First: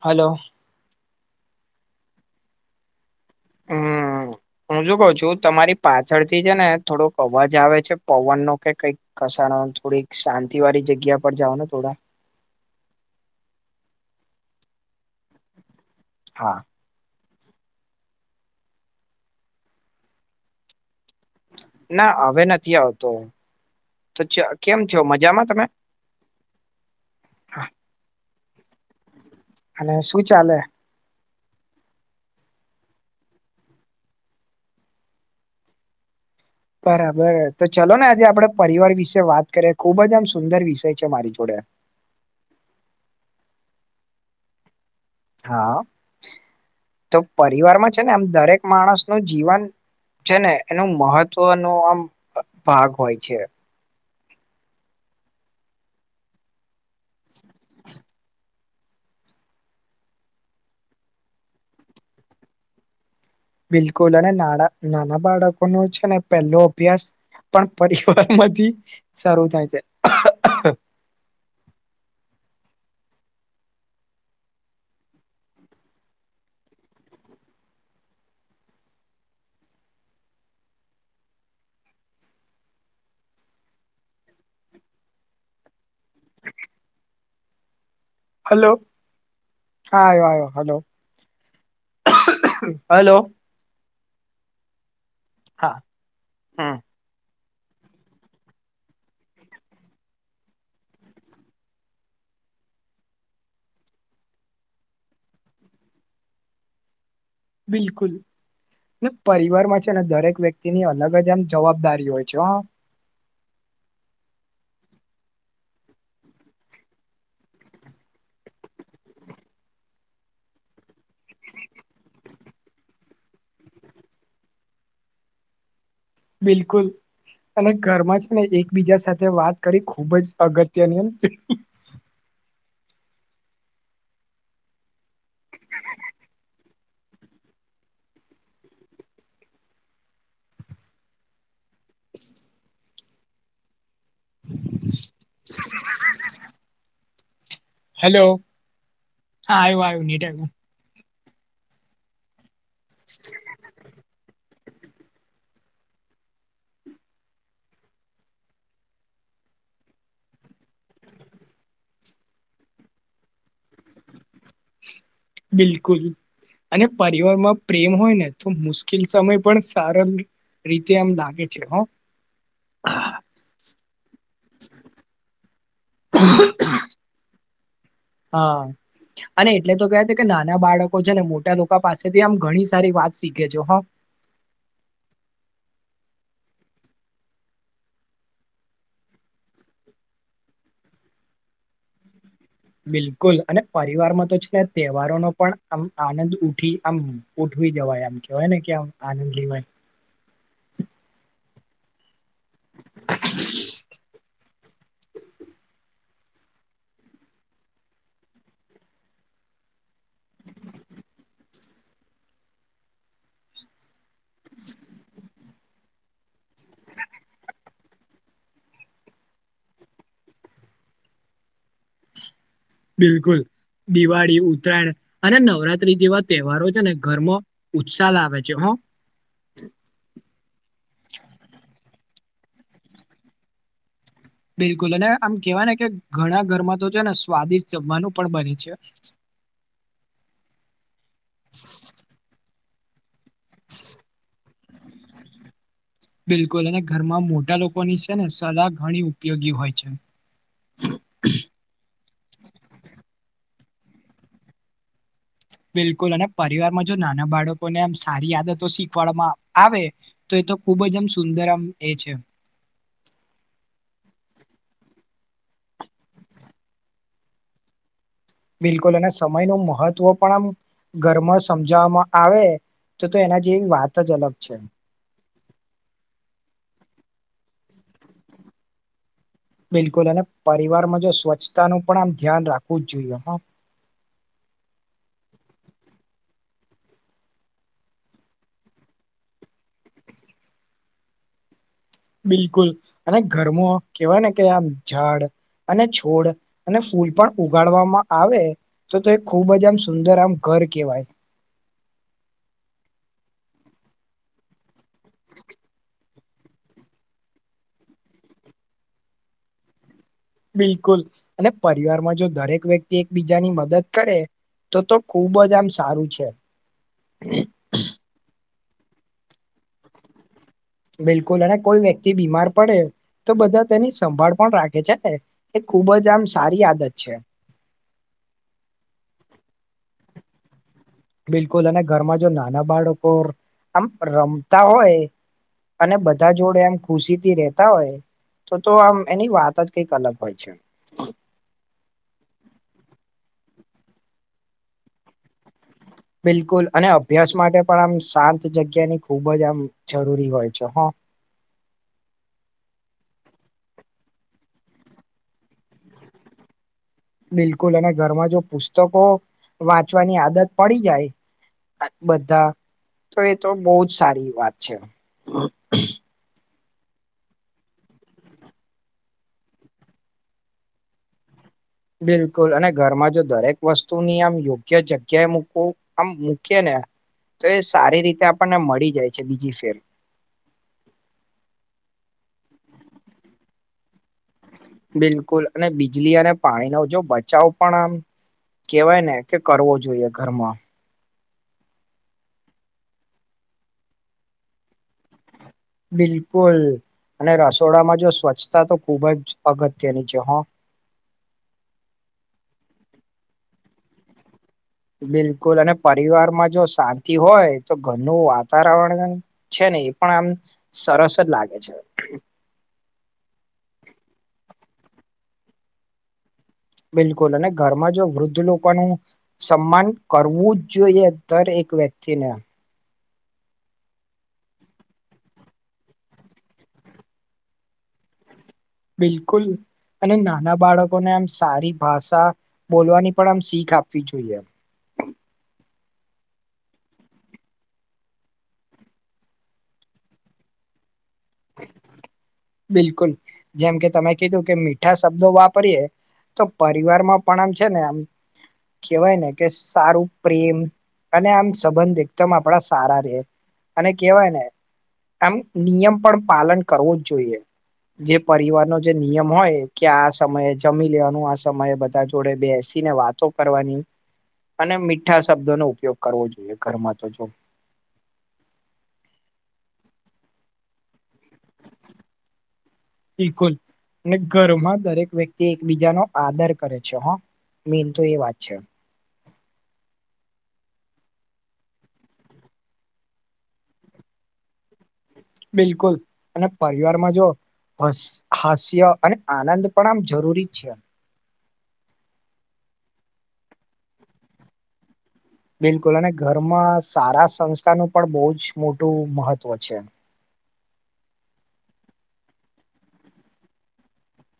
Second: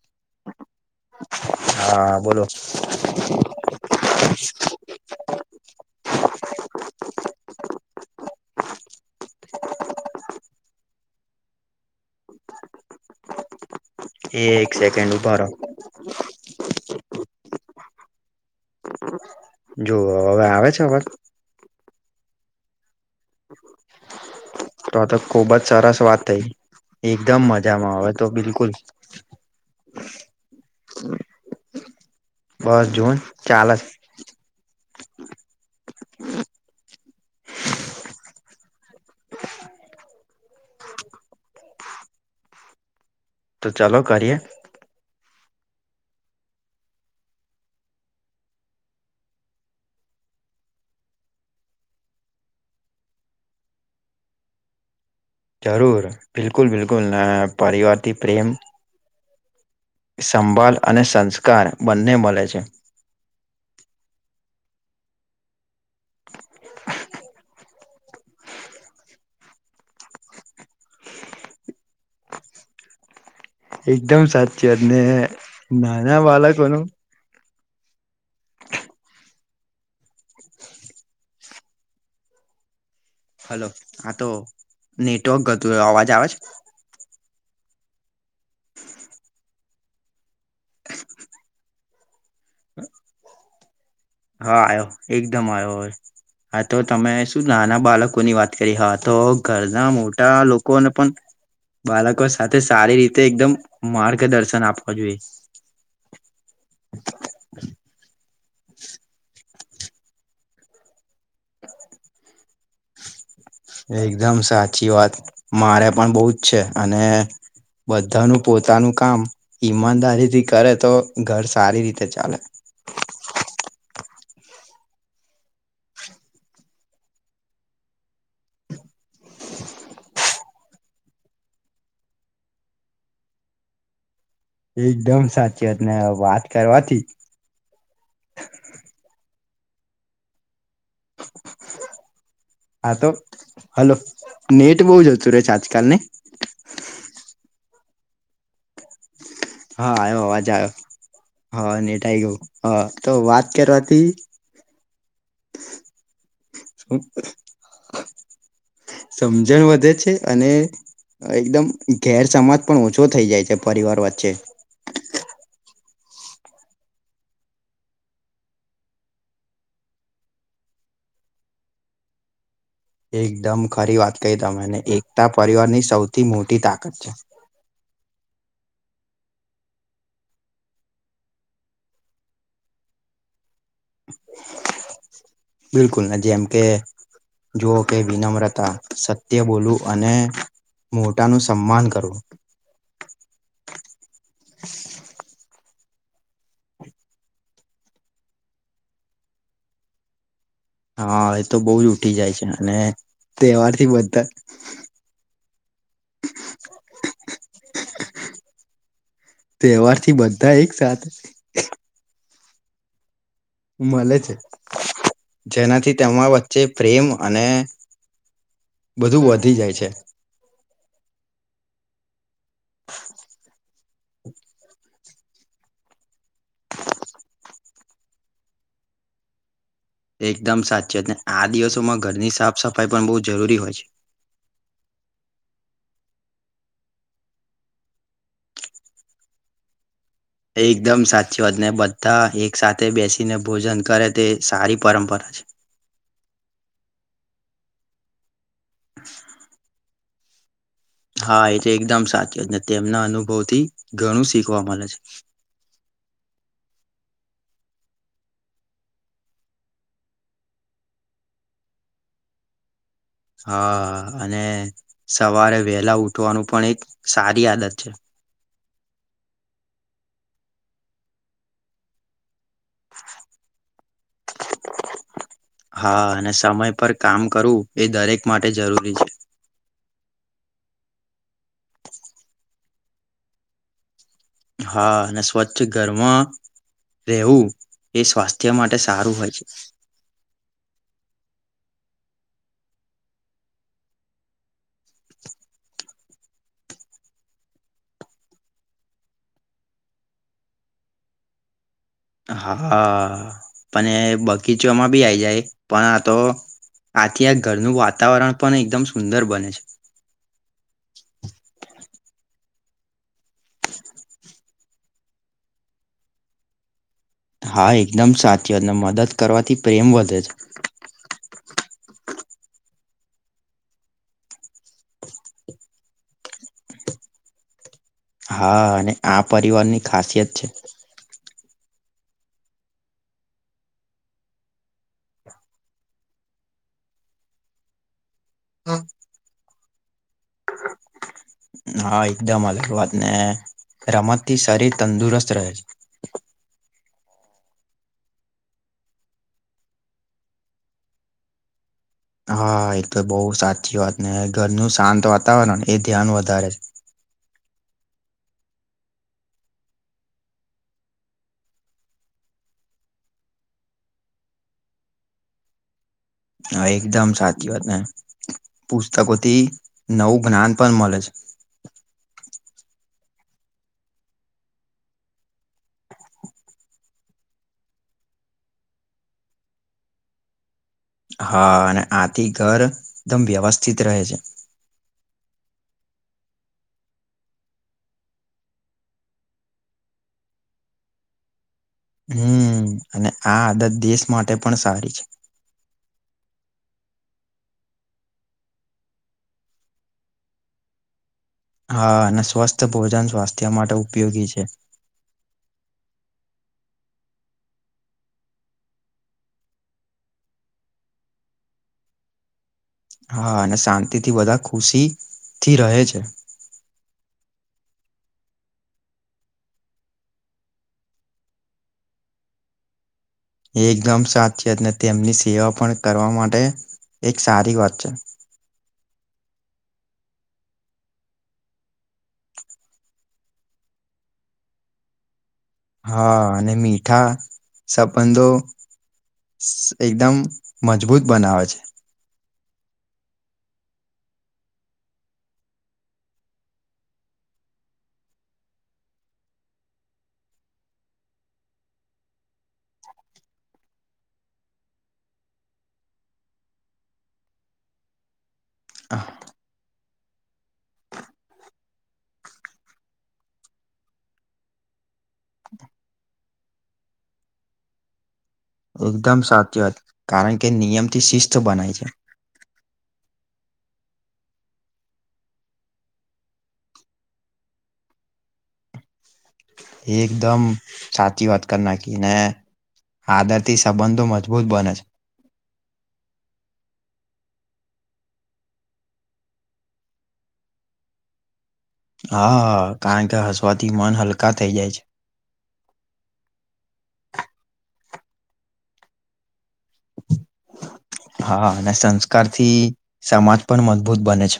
Hello. હા બોલો. હમ્મ હુ છું કઉ છુ. તમારી પાછળથી છે ને થોડોક અવાજ આવે છે પવન નો કે કંઈક કસાનો થોડીક સા થી વાળી જગ્યા પર જાઓ ને થોડા. એક સેકન્ડ ઉભારો. હા. જો હવે આવે છે અવાજ. ના હવે નથી આવતો તો [unintelligible] ર તો મજામાં ખુબ તમે જ સરસ વાત થઈ એકદમ મજામાં આવે તો બિલકુલ અને સુું ચાલે બસ જોન ચાલેછે બરાબર તો ચલો ને આજે આપડે પરિવાર વિશે વાત કરીએ ખુબ જ આમ સુંદર વિષય છે મારી જોડે. [unintelligible] તો ચાલો કરીએ. હા તો પરિવારમાં છે ને આમ દરેક માણસ નું જીવન છે ને એનું મહત્વનો આમ ભાગ હોય છે. જરૂર બિકુલ બિલકુલ ને પરિવારથી પ્રેમ સંભળ અને સંસ્કાર બન્ને મળે છે. બિલકુલ અને નાના નાના બાળકો ન છે ને પેલો અભ્યાસ પણ પરિવાર માંથી સરું થાય છે. એકદમ સાચી અને નાના બાળકોનું હલો આ તો નેટવર્ક ગતું અવાજ આવે છે. હલો હા આયો આયો હલો હલો. હા આવ્યો એકદમ આવ્યો હા હા તો તમે શું નાના બાળકોની વાત કરી હા તો ઘરના મોટા લોકોને પણ બાળકો સાથે સારી રીતે એકદમ માર્ગદર્શન આપવા જોઈએ. બિલકુલ ને પરિવારમાં છે ને દરેક વ્યક્તિની અલગ જ એમ જવાબદારી હોય છે હ. એકદમ સાચી વાત મારે પણ બહુ જ છે અને બધાનું પોતાનું કામ ઈમાનદારીથી કરે તો ઘર સારી રીતે ચાલે. [inaudible] બિલકુલ. અને ઘરમાં જ એકબીજા સાથે વાત કરી ખુબ જ અગત્યની છે. એકદમ સાચીવાત અને વાત કરવાથી [inaudible] હા તો હલો નેટ બહુ જતું રહેે છે આજકાલને. હેલો હા આવ્યું હા આવ્યું આવ્યો નીટ આવ અવાજ આવ્યો હા નેટ આઈ ગયો હ તો વાત કરવાથી શું [unintelligible] [inaudible] સમજણ વધે છે અને એકદમ ઘેર સમાજ પણ ઓછો થઈ જાય છે પરિવાર વચ્ચે બિલકુલ અને પરિવારમાં પ્રેમ હોય ને તો મુશ્કેલ સમય પણ સારી રીતે આમ લાગે છે હ એકદમ ખરી વાત કહી તમે એકતા પરિવારની સૌથી મોટી તાકાત છે હા અને એટલે તો કહેવાય કે નાના બાળકો છે ને મોટા લોકો પાસેથી આમ ઘણી સારી વાત શીખે છે હો. [inaudible] બિલકુલ ને જેમ કે જુઓ કે વિનમ્રતા સત્ય બોલવું અને મોટાનું સન્માન કરો. બિલકુલ અને પરિવારમાં તો છે તહેવારો નો પણ આમ આનંદ ઉઠી આમ ઉઠ જવાય આમ કેવાય ને કેમ આનંદ લેવાય. હા એ તો બહુ જ ઉઠી જાય છે અને તહેવાર થી બધા [inaudible] તહેવારથી બધા એક સાથે મળે છે જેનાથી તેમાં વચ્ચે પ્રેમ અને બધું વધી જાય છે બિલકુલ દિવાળી ઉત્તરાયણ અને નવરાત્રી જેવા તહેવારો છે ને ઘરમાં ઉત્સાહ લાવે છે હ એકદમ સાચી વાત ને આ દિવસોમાં ઘરની સાફ સફાઈ પણ બહુ જરૂરી હોય છે. બિલકુલ અને આમ કેવાય ને કે ઘણા ઘરમાં તો છે ને સ્વાદિષ્ટ જમવાનું પણ બને છે. [inaudible] એકદમ સાચી વાત ને બધા એક સાથે બેસીને ભોજન કરે તે સારી પરંપરા છે. બિલકુલ અને ઘરમાં મોટા લોકોની છે ને સલાહ ઘણી ઉપયોગી હોય છે. હા એ તો એકદમ સાચું છે ને તેમના અનુભવ થી ઘણું શીખવા મળે છે. બિલકુલ અને પરિવારમાં જો નાના બાળકોને એમ સારી આદતો શીખવાડવામાં આવે તો તો ખુબ જ આમ સુંદર આમ એ છે હા અને સવારે વહેલા ઉઠવાનું પણ એક સારી આદત છે. બિલકુલ અને સમય નો મહત્વ પણ આમ ઘરમાં સમજાવવામાં આવે તો તો એના જેવી વાત જ અલગ છે હા અને સમય પર કામ કરવું એ દરેક માટે જરૂરી છે. બિલકુલ અને પરિવારમાં જો સ્વચ્છતા નુ પણ આમ ધ્યાન રાખવું જ જોઈએ. હા અને સ્વચ્છ ઘરમાં રહેવું એ સ્વાસ્થ્ય માટે સારું હોય છે. [inaudible] બિલકુલ અને ઘરમો કેવાય ને કે આમ ઝાડ અને છોડ અને ફૂલ પણ ઉગાડવામાં આવે તો એ ખૂબ જ આમ સુંદર આમ ધ ર કેવાય. હા અને બગીચામાં બી આઈ જાય પણ આ તો આથી આ ઘરનું વાતાવરણ પણ એકદમ સુંદર બને છે. બિલકુલ અને પરિવારમાં જો દરેક વ્યક્તિ એકબીજાની મદદ કરે. તો તો ખુબ જ આમ સારું છે. હા એકદમ સાથીઓને મદદ કરવાથી પ્રેમ વધે છે. થી, બીમાર પડે. તો બધા તેની સંભાળ પણ રાખે છે, એ ખૂબજ આમ સારી આદત છે. હા, અને આ પરિવારની ખાસિયત છે. બિલકુલ, અને ઘરમા જો નાના બાળકો આમ રમતા હોય. અને બધા જો, ડે એમ ખુશી, થી રેતા હોય. તો, તો આમ એની વાત જ કઈક અલગ, હોય છે. હા, એકદમ અલગ, વાત ને રમત થી શરીર તંદુરસ્ત રહે છે. [inaudible] બિલકુલ, અને અભ્યાસ માટે પણ આમ શાંત જગ્યાની ખૂબજ આમ જરૂરી હોય છે. [inaudible] હા, એક તો બહુ સાચી વાત ને ઘરનું શાંત વાતાવરણ એ ધ્યાન વધારે. બિલકુલ, અને ઘરમા જો પુસ્તકો વાંચવાની આદત પડી જાય. બધા તો એ તો બહજ સારી વાત છે. હા, એકદમ સાચી વાત ને પુસ્તકોથી નવુ જ્ઞાન પણ મળે છે. બિલકુલ, અને ઘરમા જો દરેક વસ્તુની આમ યોગ્ય જગ્યાએ મૂકવું આમ મૂકી ને તો એ સારી રીતે આપણને મળી જાય છે, બીજી ફેર હા, અને આથી ઘર એકદમ વ્યવસ્થિત રહે છે. બિલકુલ અને બીજલી અને પાણીનો જો બચાવ પણ આમ કેવાય ને, કે કરવો જોઈએ ઘરમાં હમ, અને આ આદત દેશ માટે પણ સારી છે. બિલકુલ. અને રસોડામા જો સ્વચ્છતા તો ખૂબ જ અગત્યની છે હ. હા, અને સ્વસ્થ, ભોજન સ્વાસ્થ્ય માટે ઉપયોગી છે. બિલકુલ અને પરિવારમા જો શાંતિ હોય, તો ઘરનું વાતાવરણ છે. એ પણ આમ સરસ જ, લાગે છે. હા, અને શાતિથી બધા ખુશીથી રહે છે. બિલકુલ અને ઘરમા જો વૃદ્ધ લોકોનું સન્માન કરવું જ જોઈએ દ એક એક, વ્યક્તિને એકદમ સાચીત, તેમની સેવા પણ કરવા માટે એક સારી વાત છે. બિલકુલ. અને નાના બાળકોને આમ સારી ભાષા બોલવાની પણ આમ શીખ આપવી જોઈએ. [unintelligible] હા, અને મીઠા સબંધો એકદમ મજબૂત, બનાવે છે. બિલકુલ, જેમ કે તમે કીધું કે મીઠા શબ્દો વાપરીયએ તો પરિવારમાં પણ આમ છે, ને આમ કહેવાય ને કે સારું પ્રેમ અને આમ સંબંધિત, એકદમ આપડા સારા રે અને કેવાય ને. આમ નિયમ, પણ પાલન કરવુ જ જોઈએ, જે પરિવારનો જે આહ, નિયમ હોય. કે આ સમયે જમી લેવાનુ આ સમયે, બધા જોડે બેસીને વાતો કરવાની અને મીઠા, શબ્દો નો ઉપયોગ કરવો જોઈએ ઘરમાં તો જો એકદમ સાચી વાત કારણ, કે નિયમથી શિસ્ત બનાય છે. બિલકુલ અને ઘરમા દરેક વ્યક્તિ એકબીજાનો આદર કરે છે, હા મેન તો એ વાત છે. એકદમ, સાચી વાત કરના આદર થી સંબંધો, મજબૂત બને છે. બિલકુલ, અને પરિવારમાં જો હાસ્ય અને આનંદ પણ આમ જરૂરી છે. હા હ, કારણ કે હસવાથી, મન હલકા થઈ જાય છે. બિલકુલ અને ઘરમાં સારા સંસ્કારનું પણ બહુ જ મોટું મહત્ત્વ છે. હા અને સંસ્કારથી સમાજ પણ મજબૂત બને છે.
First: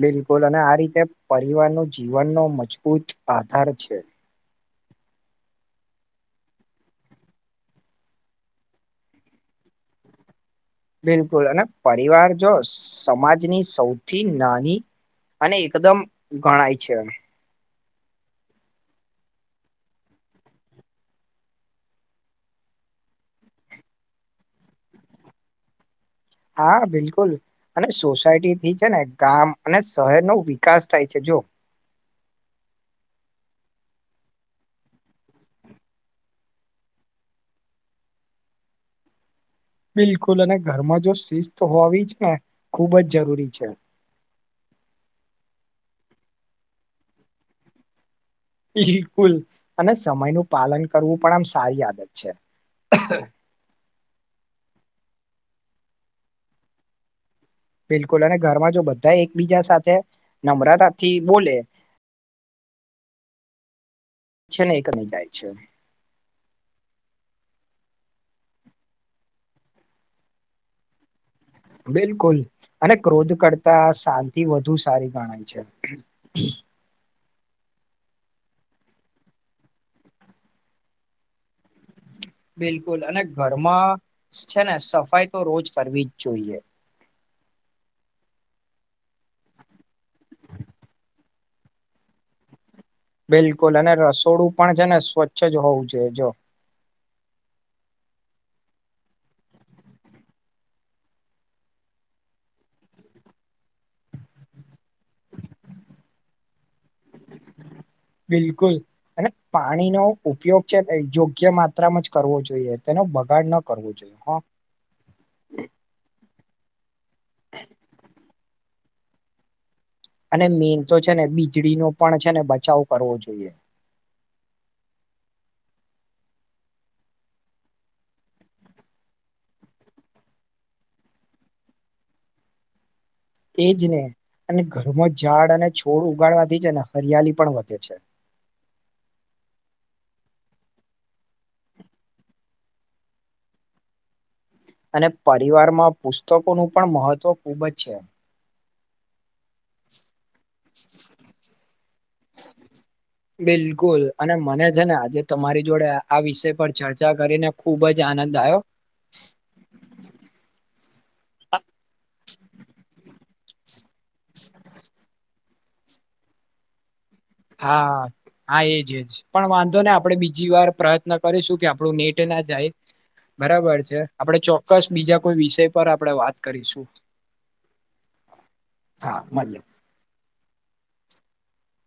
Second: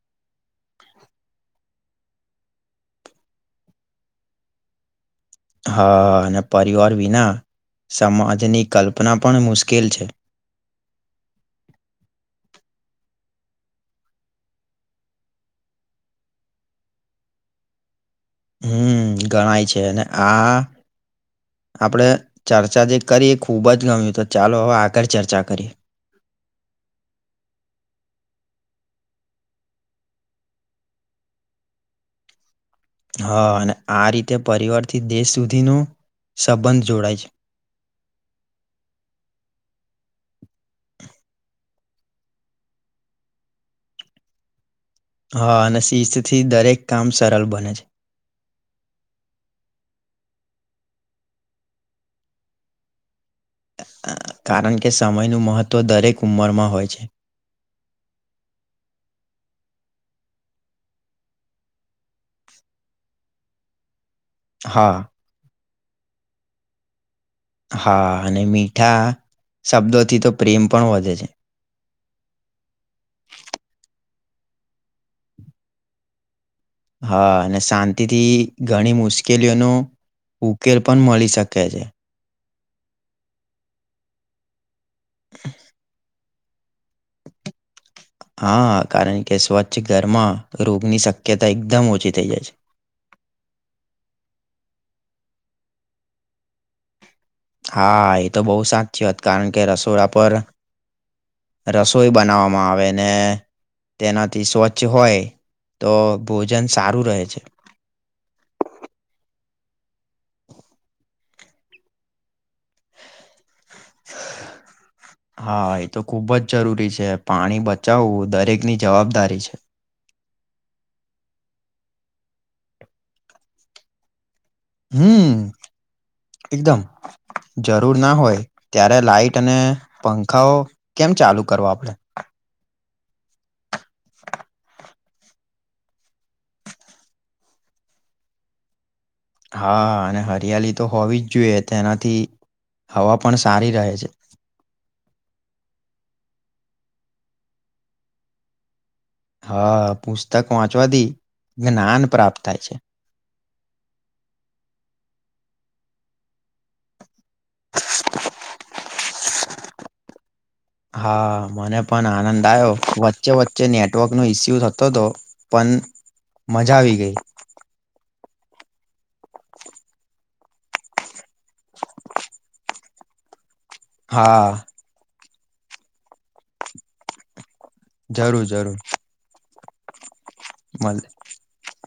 બિલકુલ અને આ રીતે પરિવાર ન જીવનનો મજબૂત આધાર છે. હા અને પરિવાર વિના સમાજની કલ્પના પણ મુશ્કેલ છે. બિલકુલ અને પરિવાર જો સમાજની સૌથી નાની અને એકદમ ગણાય છે, હમ ગણાય છે, અને આ આપણેે ચર્ચા જે કરીએ ખૂબ જ ગમ્યું તો ચાલો હવે આગળ ચર્ચા કરીએ. હા બિલકુલ અને સોસાયટીથી છે, ને ગામ અને શહેર નો વિકાસ થાય છે. જો. હા અને આ રીતે પરિવારથી દેશ સુધીનો સંબંધ જોડાય છે. [unintelligible] [inaudible] બિલકુલ અને ઘરમાં જો શિસ્ત હોવી છે, ને ખૂબ જ જરૂરી છે. [unintelligible] [inaudible] હા અને શિષ્ય થી દરેક કામ સરળ બને છે. બિલકુલ અને સમયનું પાલન કરવું પણ આમ સારી આદત છે. હ [inaudible] અ, કારણ કે સમયનું મહત્ત્વ દરેક ઉંમરમાં હોય છે. બિલકુલ અને ઘરમાં જો બધા એકબીજા સાથે નમ્રતાથી બોલે. છે નહી એ ક ન હા જાય છે. હા અને મીઠા શબ્દોથી તો પ્રેમ પણ વધે છે. બિલકુલ અને ક્રોધ કરતા શાંતિ વધુ સારી ગણાય છે. હ અને શાંતિથી ઘણી મુશ્કેલીઓનું ઉકેલ પણ મળી શકે છે. બિલકુલ અને ઘરમાં છે, ને સફાઈ તો રોજ કરવી જ જોઈએ. [unintelligible] [inaudible] હા કારણ કે સ્વચ્છ ઘરમાં રોગની શક્યતા એકદમ ઓછી થઈ જાય છે. બિલકુલ અને રસોડું પણ છે, ને સ્વચ્છ જ હોવું જોઈએ. જો હા એ તો બહુ સાચીત કારણ કે રસોડા પર રસોઈ બનાવવામાં આવે ને તેનાથી સ્વચ્છ હોય તો ભોજન સારું રહે છે. બિલકુલ અને પાણીનો ઉપયોગ છે, યોગ્ય માત્રામાં જ કરવો જોઈએ તેનો બગાડ નો થાય. હા એ તો ખુબ જ જરૂરી છે, પાણી બચાવવું દરેકની જવાબદારી છે. અને મેન તો છે, ને વીજળીનો પણ છે, ને બચાવ કરવો જોઈએ. હમ્મ એકદમ જરૂર ના હોય. ત્યારે લાાઈટ અને પંખાઓ કેમ ચાલુ કરવો આપણેે? એજ ને. અને ઘરમાં ઝાડ અને છોડ ઉગાડવાથી જ ને હરિયાલી પણ વધે છે. હા અને હરિયાલી તો હોવી જ જોઈએ. તેનાથી હવા પણ સારી રહે છે. અને પરિવારમાં પુસ્તકોનું પણ મહત્વ ખૂબ જ છે. હા પુસ્તક વાંચવાથી જ્ઞાન પ્રાપ્ત થાય છે. બિલકુલ અને મને છે. ને આજે તમારી જોડે આ વિષય પર ચર્ચા કરીને ખુબ જ આનંદ આવ્યો હા મને પણ આનંદ આવ્યો. વચ્ચે-વચ્ચે નેટવર્કનો ઇસ્યુ થતો હતો પણ મજા આવી ગઈ. હા હા એજએજ પણ વાંધો ને આપડે બીજ જી વાર પ્રયત્ન કરીશું કે આપડું નેટ ના જાય બરાબર છે. આપડે હા ચોક્કસ બીજા કોઈ વિષય પર આપણે વાત કરીશું જરૂર, જરૂર, હા મળએ [unintelligible]